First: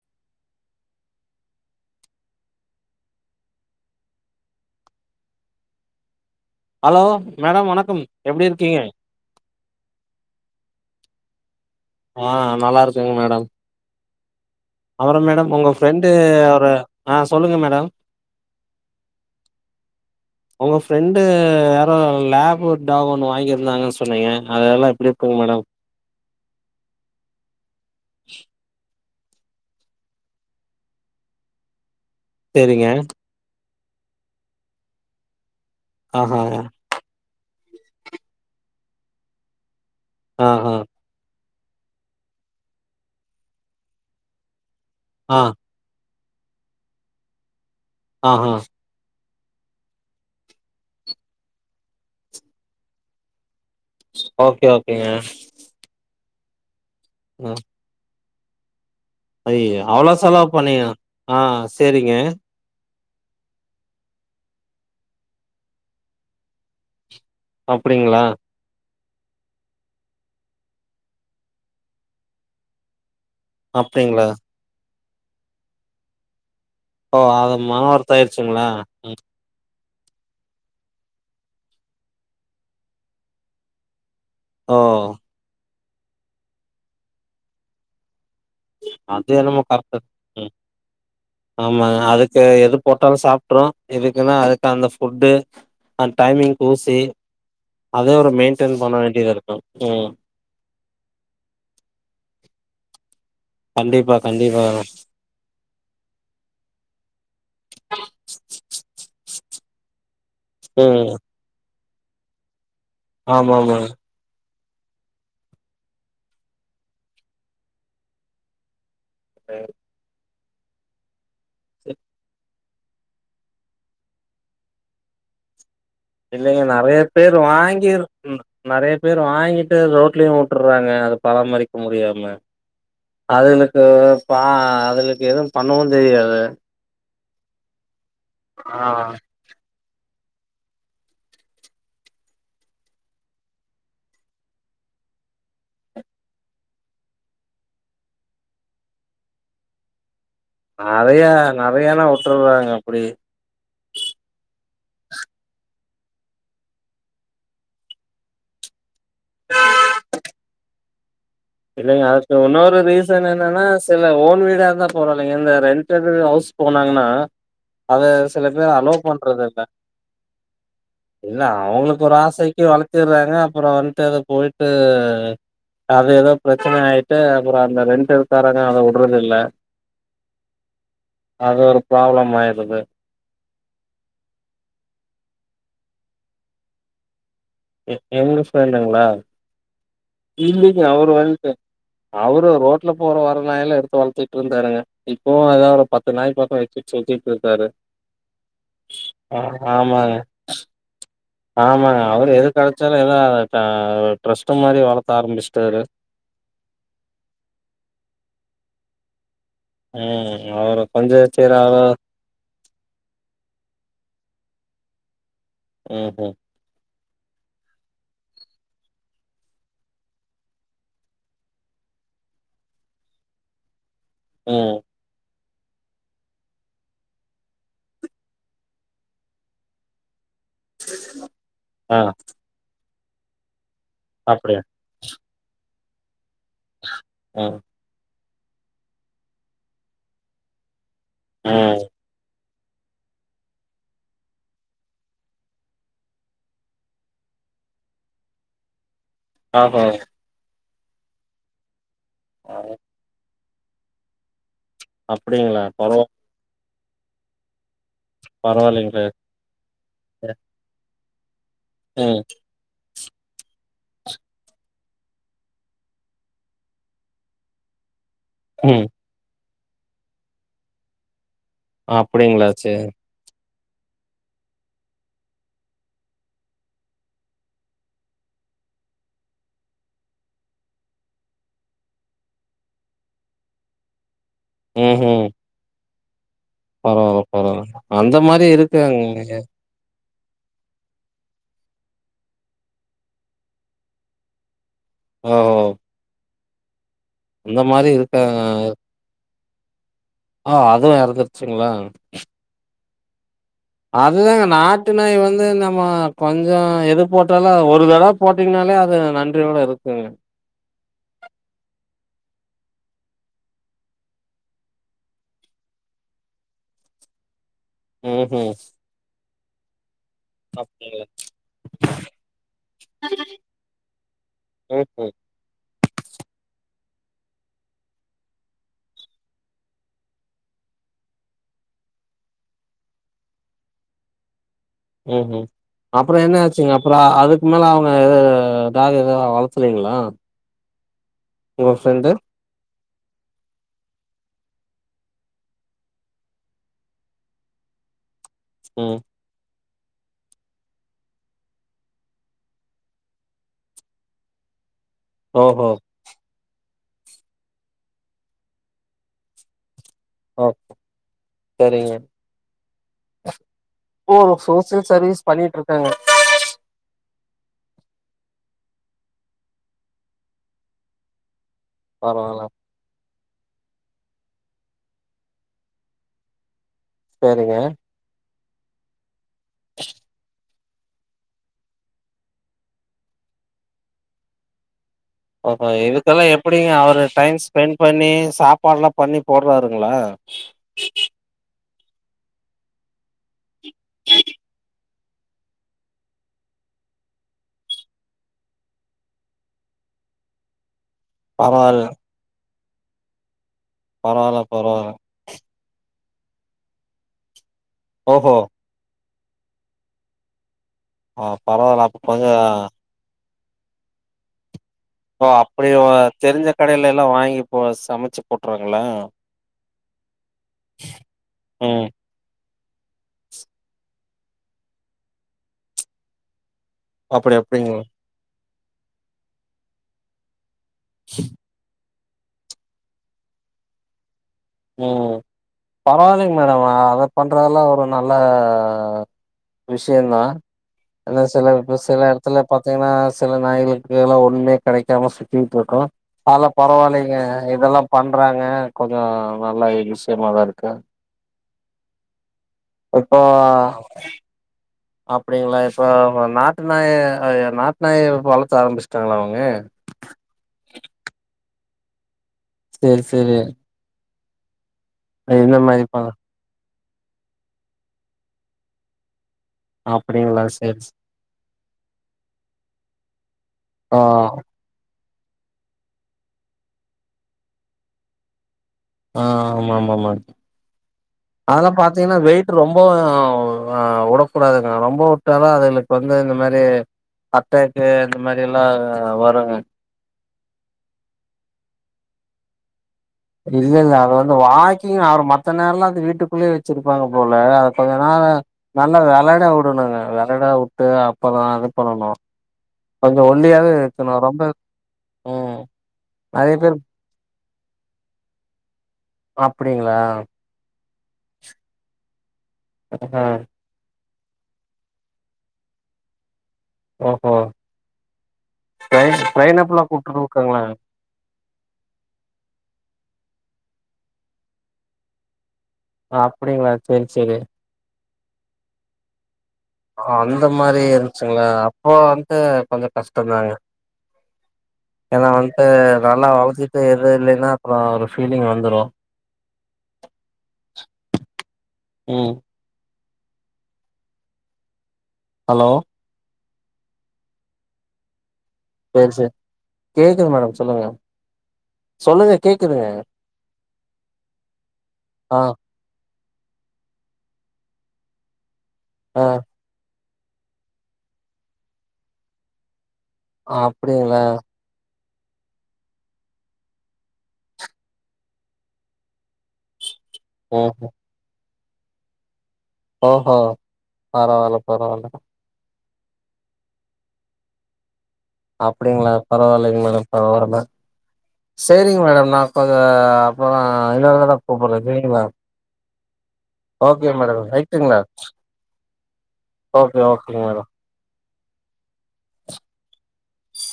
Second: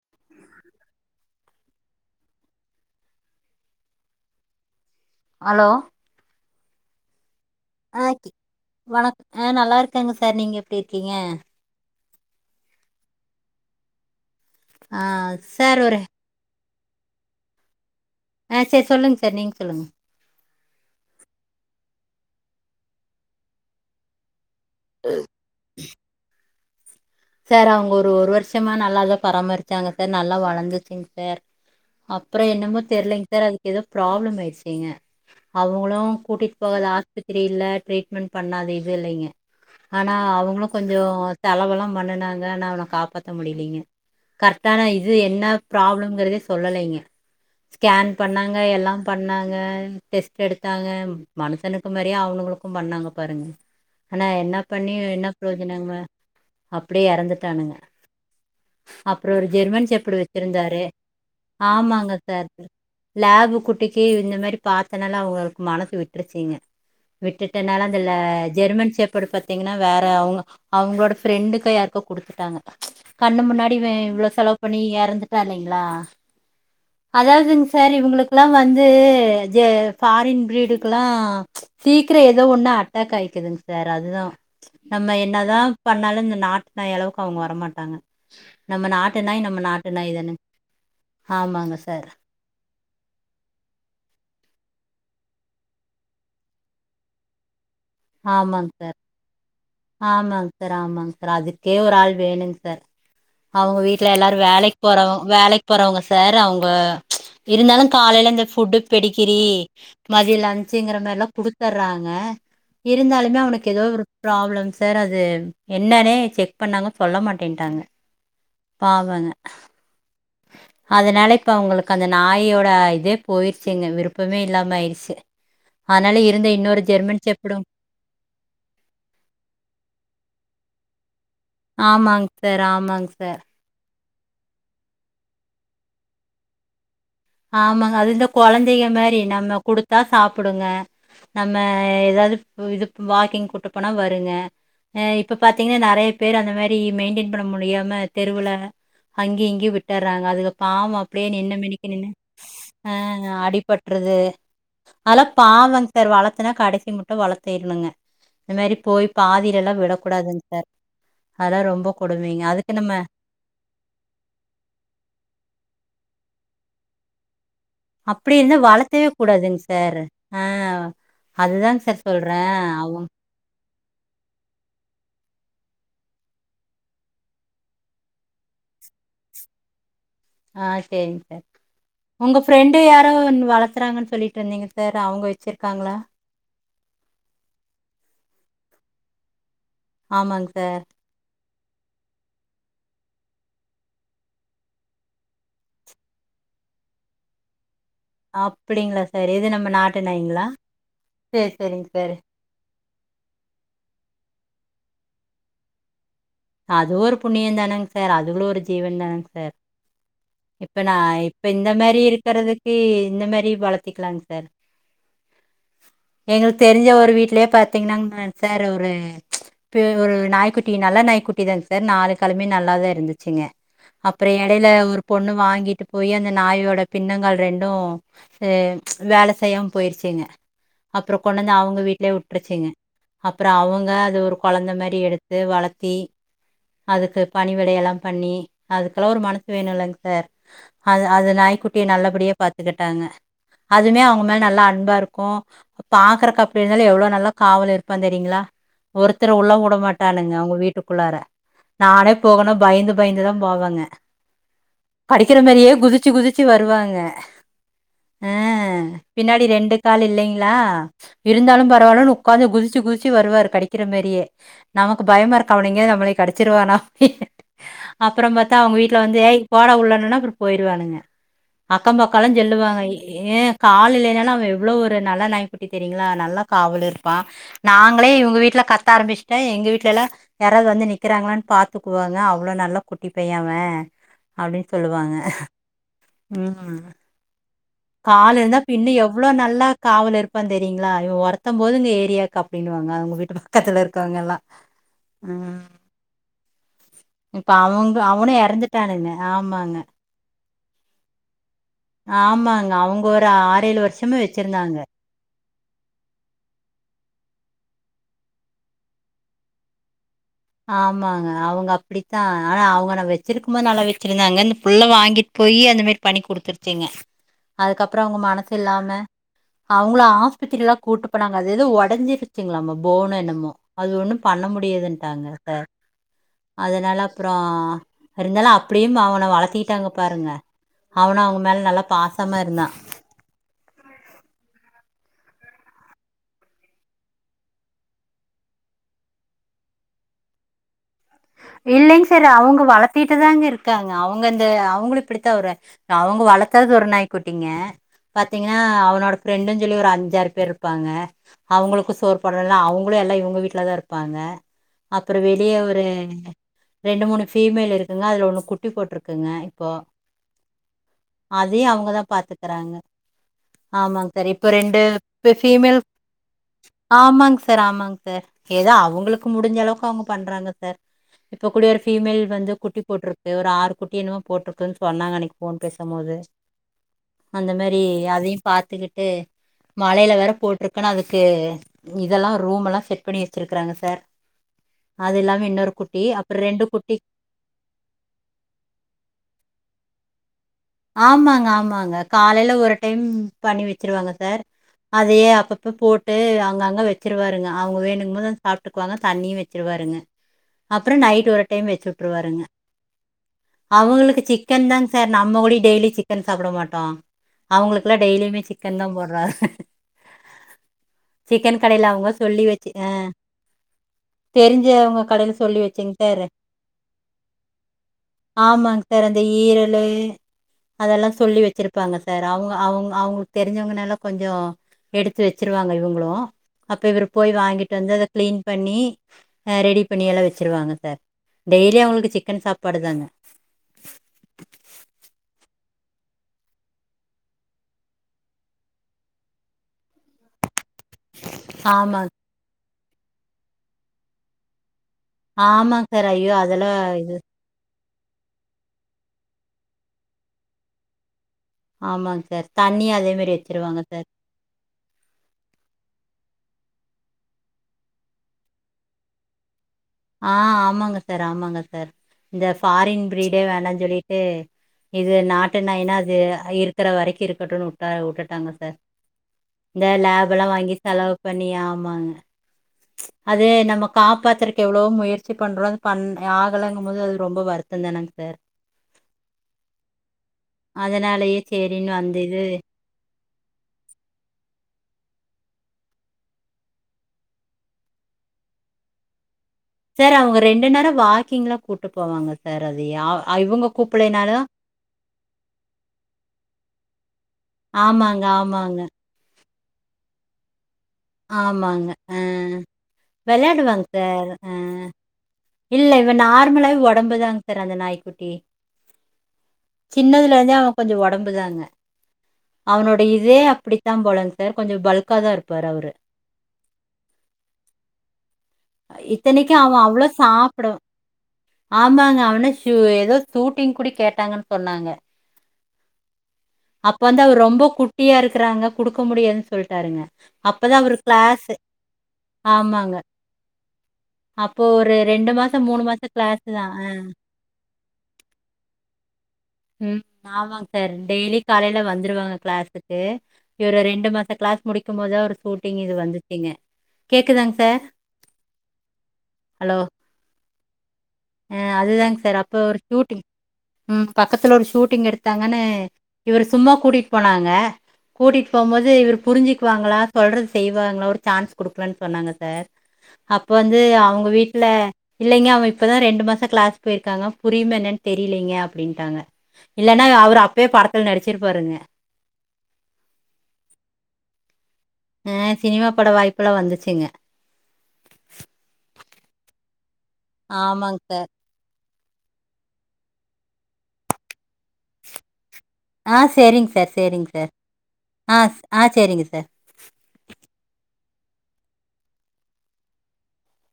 [inaudible] Allow hello ஆஹ் கி வணக் ஆஹ் நல்லா இருக்கேங்க சார் நீங்க எப்டி இருக்கீங்க ஆஹ் நல்லா இருக்குங்க மேடம் ஆ அபறம் மேடம் உங்க சார் ஒரு ஃப்ரெண்ட் ஒரு ஆஹ் சொல்லுங்க மேடம் ஆஹ் சேர் சொல்லுங்க சார் நீங்க சொல்லுங்க உங்க ஃப்ரெண்டு யாரோ லேபு டாகு ஒன்னு வாங்கி இருந்தாங்கன்னு சொன்னீங்க அதெல்லாம் எப்டி இருக்குங் மேடம் சார் அவுங்க ஒரு வருஷமா நல்லாதான் பராமருச்சாங்க சார் நல்லா வளந்துச்சுங் சார் அப்புறம் என்னமோ சரிங்க. தெரிலங் சார் அது எதோ ப்ராப்ளம் ஆயிடுச்சிங்க அவங்களும் ஆஹா கூட்டிட்டு போகாத ஆஸ்பத்தி ரில ட்ரீட்மென்ட் பண்ணாத இதுயில்லைங்க ஆனா அவங்களும் ஆஹா கொஞ்சோ செலவெல்லா பண்ணுன னாங்க காப்பாத்த முடியிலிங்க கர்ட் தான இது ஆ என்ன ப்ராப்ளங்கறதே சொல்லலைங்க ஸ்கேன் ஆஹா பண்ணாங்க எல்லா பண்ணா [unintelligible] டெஸ்ட் எடுத்தாங்க மனசனுக்கு மரியா அவங்களுக்கும் பண்ணாங்க பாருங்க ஆனா என்ன ஓகே பண்ணி ஓகேங்க. என்ன பிரயோஜனங்க அப் அப்டியே அ எறந்துட்டானுங்க அப்றோ ஒரு ஐயய்யோ ஜெர்மன் அவ்ளோ செப்டு செலவு வச்சிருந்தாரு பண்ணீங்க ஆ ஆமாங்க சரிங்க. சார் லேபு குட்டிக்கு இந்த மாரி பார்த்தனால அவங்களுக்கு மனசு விட்டுருச்சீங்க விட்டுட்டனால அந் ல அப்டிங்களா ஜெர்மன் செஃப் இப்புடி பாத்தீங்கனா வேற அவங்க அவங்களோட ஃப்ரெண்டுக்கு கோ யாருக்கோ குடுத்துட்டாங்க கண்ணு முன்னாடி இவ அப்டிங்களா இவ்ளோ செலவு பண்ணி எறந் கஷ்ட இல்லைங்களா ஓ அது அதாவதுங்க மன சார் வருத்தம் இவங்களுக்கெல்லா ஆயிருச்சுங்களா? வந்து ம் ஃபாரின் ப்ரீடுக்கெல்லா சீக்கிர எதோ ஒன்னு அட்டாக் ஆயிக்குதுங்க சார் அதுதா ஓ நம்ம என்னதா பண்ணாலு இந்த நாட் நாய் அளவுக்கு அவுங்க வரமாட்டாங்க நம்ம நாட்டு அது நாய் நம்ம என்னமோ நாட்டு நாய் தானே கரெக்ட்டு ஆமாங்க ஆமா சார் அதுக்கு எது போட்டாலு சாப்ட்ரு இதுக்குன்னா அதுக்கு அந்த ஃபு ஃபுட்டு அந்த டைமிங்க்கு ஊசி அதே ஒரு ஆமாங் மெயின்டெயின் பண்ண சார் வேண்டியது இருக்கும். ம். ஆமாங் சார் ஆமாங் சார் அதுக்கே ஒரு ஆள் வேணுங் சார் அவங்க வீட்டுல கண்டிப்பா, எல்லாரு வேலைக் கண்டிப்பாங்க. போறவங்க வேலைக் போறவங்க சார் அவங்க இருந்தாலு காலையில இந்த ஃபுட்டு பெடிகிரி மதியம் லஞ்ச்ங்கிற ம். மேரிலா குடுத்தர்றாங்க ங்க இருந்தாலுமே அவனுக்கு எதோ ஆமாமாங்க. ஒரு ப்ராப்ளம்ஸ் சார் அது என்னன்னே செக் பண்ணாமா சொல்ல மாட்டேட்டாங்க பாவங்க அதனால அவங்களுக்கு அந்த நாயோட அட இதே போயிருச்சுங்க விருப்பமே இல்லாம ஆயிடுச்சு இல்லங்க நெறைய பேரு வாங்கிரு நெறைய பேர் வாங்கிட்டு ரோட்லயு வுட்டுர்றாங்க அது பராமரிக்க ஆமாங்க முடியாம சார் ஆமாங்க சார் அதுகளுக்கு ப்ப அதுலக்கு எதுவு பண்ணவு தெரியாது ஆமா அதுந்து ஆ. கெழந்தைங்க மாரி நம்ம குடுத்தா சாப்ப டுங்க நம்ம ஏதாவது இது வாக்கிங் கூட்ட போனா வருங்க இப்ப பாத்தீங்கன்னா நெறைய பேர் அந்த மாரி மெயின்டென் பண்ண முடியாம தெருவுல அங்கி இங்கி விட்டுறாங்க அதுக்குப்பாவம் அப்டியே என்ன மேனிக்கு நின் றாங்க அப்டி து அதெல்லா பாவம் சார் வளத்துனா கடைசி மட்டு‌ வளர்த்திறனுங்க இந்த மாரி போய் பாதிலல்லா விடக்கூடாதுங்க சார் அதெல்லாம் ரொம்ப இல்லிங்க அதுக்கு கொடுமைங்க. இன்னொரு நம்ம ரீசன் என்னன்னா சில ஓன் வீடா தா போறோ இல்லங்க இந்த ரெண்டைட் ஹவுஸ் போனங்கண்ணா அதது அப்படி சில இருந்தா பேர் அலோ வளர்த்தவே பண்றது கூடாதுங்க இல்ல சார். ஆ இல்ல அதுதாங்க சார் அவங்களுக்கு ஒரு சொல்றேன். ஆசைக்கு அவங்க வளர்த்திறாங்க அப்புறம் வந்துட்டு அத போயிட்டு அது ஏதோ பிரச்சன ஆயிட்டு அப்புறம் அந்த ரெண்டட் இருக்காரங்க அத வுட்றது இல்ல ஆஹ் செரிங்க சார் அது ஒரு ப்ராப்ளம் உங்க ஆயிருது. ஃப்ரெண்டு யாரும் வளத்துறாங்கன்னு சொல்லிட்டு இருந்தீங்க சார் அவங்க வெச்சிருக்காங்களா எங்க பிரின்ட்ங்குல ஆமாங்க சார். இன்னிக்கு அவரு வந்து அவரு ரோட்ல போற வரற நாய எல்லா எடுத்து வளர்த்திட்டு இருந்தாருங்க இப்போவு ஏதோ ஒரு பத்து நாய் பக்கம் வெச்சுட்டு சுத்திட்டு இருந்தாரு அப்படிங்களா சார்? எது நம்ம நாட்டு ஆமாங்க நாய்ங்களா? சரி, சரிங்க ஆமாங்க சார். அவரு எது கெடைச்சாலு டிரஸ் மாரி வளத் ஆரம்பிச்சுட்டாரு அது ஒரு புண்ணியம் தானேங்க சார் அதுகளு ஒரு ஜீவன் தானேங்க சார் ம் அவரு இப்ப நா கொஞ்சம் இப்ப சரி இந்த அவரு மாரி இருக்கிறதுக்கு இந்த மாரி வளர்த்திக்கலாங்க சார் ம்ஹ்ம் எங்களுக்கு தெரிஞ்ச ஒரு ஒரு வீட்லயே பாத்தீங்கன்னா சார் ஒரு ஒரு நாய்க்குட்டி நல்ல நாய்க்குட்டி தாங்க சார் நாலு காலுமே நல்லாதா இருந்துச்சுங்க அப்புறம் எடையில ம் ஒரு பொண்ணு வாங்கி கிட்டு போய் அந்த நாயோட பின்னங்கால் ரெண்டூ அ வேல செய்யாம் போயிருச்சுங்க அப்புறோ கொண்ணந்து அவங்க ஆ வீட்லே விட்ருச்சிங்க அப்புறோ அவங் தா அது ஒரு அப்படியா? கொழந்த மாரி எடுத்து வளத் தி அதுக்கு பணி ம் விடை எல்லா பண்ணி அதுக்குல்லா ஒரு மனசு வேணுல்லங் சார் அது அது ம் நாய்க்குட்டிய நல்லபடியா பாத்துக்குட்டாங்க அதுமே அவங்க மேல நல்லா அன்பா இருக்கூ பாக்குறக்கு அப்டி இருந்தாலு எவ்ளோ நல்லா காவல் இருப்பா தெரியுங்களா ஒருத்தர் உள்ள உட ஆஹோ மாட்டானுங்க அவங்க வீட் ட்டுக்குள்ளாற நானே போகணு பயந்து பயந்துதாம் பாவங்க படிக்கிற அப்டிங்களா மாரியே பரவா குதிச்சு குதிச்சு வருவா இல்ல அ பரவாயில்லைங்களே பின்னாடி ரெண்டு கால் இல்லைங்ளா இருந்தாலும் பரவால்லன் ம் உக்காந்து குதிச்சு குதிச் ச்சி வருவாரு கடிக்கிற மாரியே நமக்கு பயமா இருக் கவனிங்க நம்பலை கடிச்சிருவானா அப்புறம் பாத்தா அவங்க ம் வீட்ல வந்து ஏய் போடா உள்ளன்னுனா அப்புறோ போயிடுவானுங்க அக்கோ பக்கோல்லா அப்டிங்களா செல்லுவாங்க சேரி ஏன் கால் இல்லைனாலும் அவன் எவ்வளோ ஒரு நல்லா நாய்க்குட்டி தெரியங்களா நல்லா காவல் இருப்பான் நாங்களே இவங்க வீட்ல கத்த ஆரம்பிச்சுட்டே எங்க வீட்ல எல்லா யாராவது வந்து நிக்கிறாங்களான்னு பாத்துக்குவாங்க அவ்ளோ நல்ல குட்டி பைய அவன் அப்டின் சொல்லுவாங்க ம்ஹும் ம் பரவால்ல பரவால்ல அந்த கால் மாரி இருந்தா பின்ன இருக்காங்க எவ்வளோ நல்லா காவல் இருப் ப்பந் தெரியுங்களா இவன் ஒரத்த போது இங்க ஏரியாக்கு அப்டின்னுவாங்க அவங்க வீட்டு பக்கத்துல இருக்கவங்கல்லா ஓ இப்ப அவங்க அவனு எறந்துட்டானுங்க ஆமாங்க ஆ அதுவு இருந்தது ஆமாங்க அவுங் ஒரு ஆற் அதுதாங்க நாட்டு நாய் வந்து நம்ம கொஞ்சோ எது போட்டாலு ஒர் ஒரு தடவ போட்டீங்னாலே அது நன்றியோட இருக்குங்க ஆமாங்க அவ்ங்க அப்டித்தா ஆனா அவ்ங்க நா வச்சிருக்கு போது நல்லா வச்சிருந்தாங்க இந்த புல்ல வாங்கிட்டு போயி அந்த மாரி பண்ணி குடுத்துருச்சிங்க அதுக்கப்புறோ அவ்ங்க ம்ஹும் மனசில்லாம அவ் அவ்ங்கள ஆஸ்பத்திரில கூட்டு போனாங்க அது எது உடஞ்சிருச்சிங்ளாமா போன் என்னமோ அது ஒன்னு பண்ண ம்ஹும் முடியாதுன்ட்டாங்க அதனால அப்புறோ இருந்தாலு அப்டியும் அவனை வளத்தீட்டாங்க பாருங்க அவனு அவ்ங்க மேல நல்லா பாசமா இருந்தா ம் ம் அப்புறோ என்னாச்சுங்க அப்புறோ அதுக்கு மேல அவங்க எத டாக் எத வளரச்சலீங்களா இல்லிங்க சார் அவங்க வளத் தீட்டுதாங்க இருக்காங்க அவ்ங்க அந்த அவங்களு இப்படித்தா ஒரு அவ்ங்க வளர்த்தது ஒரு நாய் கூட்டிங்க பாத்தீங்ன்னா ம் அவ்னோட ஃப்ரெண்டு சொல்லி ஒரு அஞ்சாறு பேர் இருப்பாங்க அவங்களுக்கு சோற்போடுறல்லா அவ்ங்களு எல்லாம் இவ்ங்க வீட்டுலதா இருப்பாங்க அப்புறோ வெளிய ஓஹோ ஒரு ரெண்டு மூணு ஃபீமேல் இருக்குங்க அதுல ஒண்ணு குட்டி போட்டிருக்குங்க இப்போ ஓ அதையு சரிங்க அவ்ங்கதா பாத்துக்கறாங்க ஆமாங்க ஓ சார் இப்ப ரெண்டு சோசியல் சர்வீஸ் பண்ணிட்டு ஃபிமேல் இருக்காங்க ஆமாங் சார் ஆமாங் சார் ஏதோ அவ்ங்களுக்கு முடிஞ்ச அளவுக்கு அவ்ங்க பண்றாங்க சார் இப்ப கூடி ஒரு ஃபீமேல் பரவால்ல வந்து கூட்டி போட்டுருக் ஒரு ஆறு குட்டி என்னமே போட்டிருக்குன்னு சொன்னாங்க அன்னிக்கு போன் பேசும் போது அந்த சேரிங்க மாரி அதயு பாத்துக்கிட்டு மலையில வேற போட் இருக்குன்னா அதுக்கு இதெல்லாம் ரூமெல்லாம் செட் பண்ணி வச்சருக்குறாங்க சார் அதுெல்லாம அப்ப இன்னெரு இதுக்கெல்லா எப்டிங்க அவரு டைம் ஸ்பெண்ட் பண்ணி சாப்பாடுல்லா பண்ணி போட்றாருங்களா ஆமாங்க ஆமாங் ங்க காலையில ஒரு டைம் பண்ணி வச்சிருவாங்க சார் அதயே அப்பப்ப போட்டு அங்கங்க வச்சிருவாருங்க அவங்க வேணுங்க போது சாப்பிட்டுக்குவாங்க தண்ணியு வச்சிருவாருங்க அப்புறோ நைட் ஒரு டைம் பரவால்ல வச்சு விடருவாருங்க அவ்ங்களுக்கு பரவால்ல சிக்கன் தாங் பரவால்ல சார் நம்ம கூடி டெய்லி சிக்கன் சாப்ட மாட்டோ அவங்களுக்குலா ஓஹோ டெய்லியுமே சிக்கன் தா போட்றாரு ஆ சிக்கன் பரவால்ல கடைல அப்ப அவுங்க கொஞ்சோ சொல்லி வச்சி ஆ தெரி ஓ அப்டி ஓ தெரிஞ்ச கடைலேல்லா வாங்கி போ சமச்சி போட்ருவாங்ளா லு அதெல்லா சொல்லி ம் வச்சிருப்பாங்க சார் அவுங் க அவுங் அவுங்களுக் தெரிஞ்சவங்கனால கொஞ்சோ எடுத்து வெச்சிருவாங்க இவுங்களு அப்ப இவரு போய் அப்டி வாங்கிட்டு அப்டிங்களா வந்து அத க்ளீன் பண்ணி அ ரெடி பண்ணியெல்லா வெச் ச்சிருவாங்க சார் டெய்லி அவுங்களுக்கு சிக்கன் சாப்பாடு தாங் ம் பரவா இல்லைங்க மேடம் அத பண்றதெல்லா ஒரு நல்ல விஷயந்தா என்ன சில இப்ப சில ஆமாங் எடத்ல பாத் தீங்னா சில நாய்களுக் இல்லா ஒண்ணுமே கெடைக்காம சுத்தியிட்ருக்கு ஆமாங்க சார் ஐயோ அதெல்லா பரவால்லைங்க இது இதெல்லா பண்றாங்க கொஞ்சோ நல்ல ஐ விஷயமாதா இருக்கு ஆமாங்க தண்ணி அதே இப்போ மாரி வச்சிருவாங்க சார் அப்டிங்களா சோ நாட் டு நாய ஆ நாட்டு நாய வளத்த ஆரம்பிச்சிட்டாங்ளா அவங்க ஆ ஆமாங்க சார் [unintelligible] இந்த சேரி ஃபாரின் சேரி ப்ரீடே வேணான் சொல்லிட் டு இது நாட்டு இந்த மாரி நாய்னா ப அது அ இரு க்குற வரைக்கு இருக்கட்டுன்னு உட்டா உட்டுட்டாங்க சார் இந்த அப்டிங்களா லேபெல்லா வாங்கி சேரி சே செலவு பண்ணி ஆமாங்க அது நம்ம ஆ காப்பாத்துறக் எவ்ளவோ முயற்சி பண்றோ அது பண் ஆகலங்கம் போது அது ரொம்ப வருத்தொ தானாங்க சார் ஆ ஆமா ஆமா ஆமா அதனாலயே அதெல்லா சரின்னு அந்த பாத்தீங்கன்னா இது வெயிட் ரொம்போ ஆ உடக்கூடாதுங்குறாங் ரொம்போ உட்டாலு அதுங்ளுக்கு வந்து இந்த மாரி அட்டேக்கு இந்த மாரி எல்லா வருங்க சார் அவுங்க ரெண்டு நேரோ வாக்கிங்லா கூட்டு போவாங்க சார் அத இல்லங்க அவங்க வாக்கிங் அவரு மத்த நேரோல்லா அந்த வீட்டுக்குள்ளயே வச்சிருப்பாங்க போல அத கொஞ்ச ஆமாங்க, நேரோ ஆமாங்க, நல்லா வெளாட உட் றுனுங்க வெளாட அப்பதா இது ஆமாங்க பண்ணணு ஆ கொஞ்சோ ஒல்லியாவே வெளையாடுவாங் இருக்கணு சார் ரொம்ப ஆ ம் இல்ல இவ நெறைய நார்மலாவே ஒடம்புதா சார் அந்த நாய்க்குட்டி அப்டிங்ளா கொஞ்சொ ஒடம்பு தாங்க அவனோட ஆ இதே அப்டித்தா போலங் சார் கொஞ்ச பல்காதா இருப்பாரு அவுரு ஓஹோ ட்ரெயின் இத்தனைக்கும் ட்ரெயின் அவ அப்லா அவ்ளோ கூப்ட்டுட்டு இருக்காங்களா சாப்ட ஆமாங்க அவனே எதோ ஷூட்டிங் கூடி கேட்டாங்கன்னு சொன்னாங்க அப்பிடிங்களா அப்ப செரி வந்து செரி அவர் ரொம்ப குட்டியா இருக்குறாங்க குடுக்க முடியாது ஓ அந்த மாரி இருந்துச்சுன்ளா அப்போ வந்து கொஞ்ச ஆமாங்க. கஷ்டந்தாங்க அப்போ ஒரு ஏன்னா வந்து மாசம் மாசம் நல்லா கிளாஸ் தான். வளர்த்திட்டு அ. எதுவு இல்லேன்னா அப்பற ஒரு ஃபீலிங் வந்துரு ம் ஆமாங்க சார் டெய்லி காலைல ம் வந்துருவாங்க கிளாஸுக் கு இவுரு ரெண்டு மாச கிளாஸ் முடிக் முடிக்கும் போது ஒரு ஹலோ ஷூட்டிங் இது வந்துச் கீங்க கேக்குதா சார் சேரி சேரி கேக்குது மேடம் சொல்லுங்க ம் அதுதாங்க சொல்லுங்க சார் அப்போ ஒரு கேக்குதுங்க ஷூட்டிங் ம் பக்கத்துல ஒரு ஷூட்டிங் ஆ எடுத்தாங்கன்னு இவர சும்மா கூட்டிட்டு போனாங்க கூட்டிட் இப்பமாதுபோது இவுரு ஆ புரிஞ்சிக்குவாங்களா சொல்றது செய்வாங்களா ஒரு சான்ஸ் குடுக்கலான்னு சொன்னாங்க சார் அப்ப வந்து அப்டிங்களா அவுங்க வீட்ல இல்லைங்க அவ இப்பதா ரெண்டு மாச கிளாஸ் போயிருக்காங்க புரியுமா என்னன்னு தெரியலீங்க அப்பிடின்டாங்க இல்லேனா அவுரு அப்பயே படத்துல நடிச்சிருப்பாருங்க ஓ ஹோ பரவால்ல பரவால்ல ம் சினிமா புது பட வாய்ப்பெல்லா வந்துச்சுங்க அப்பிடிங்களா பரவால்லைங்க மேடம் [unintelligible] ஆமாங்க சார் செரிங் மேடம் நான் கொஞ்ச அப்பற இன்னோர் தடவ கூப்பற்றே செரிங்களா ஆ செரிங்க சார் செரிங்க சார் ரைட்டுங்களா ஆ ஆ செரிங்க சார் ஓகே ஓகேங் மேடம் மேடம்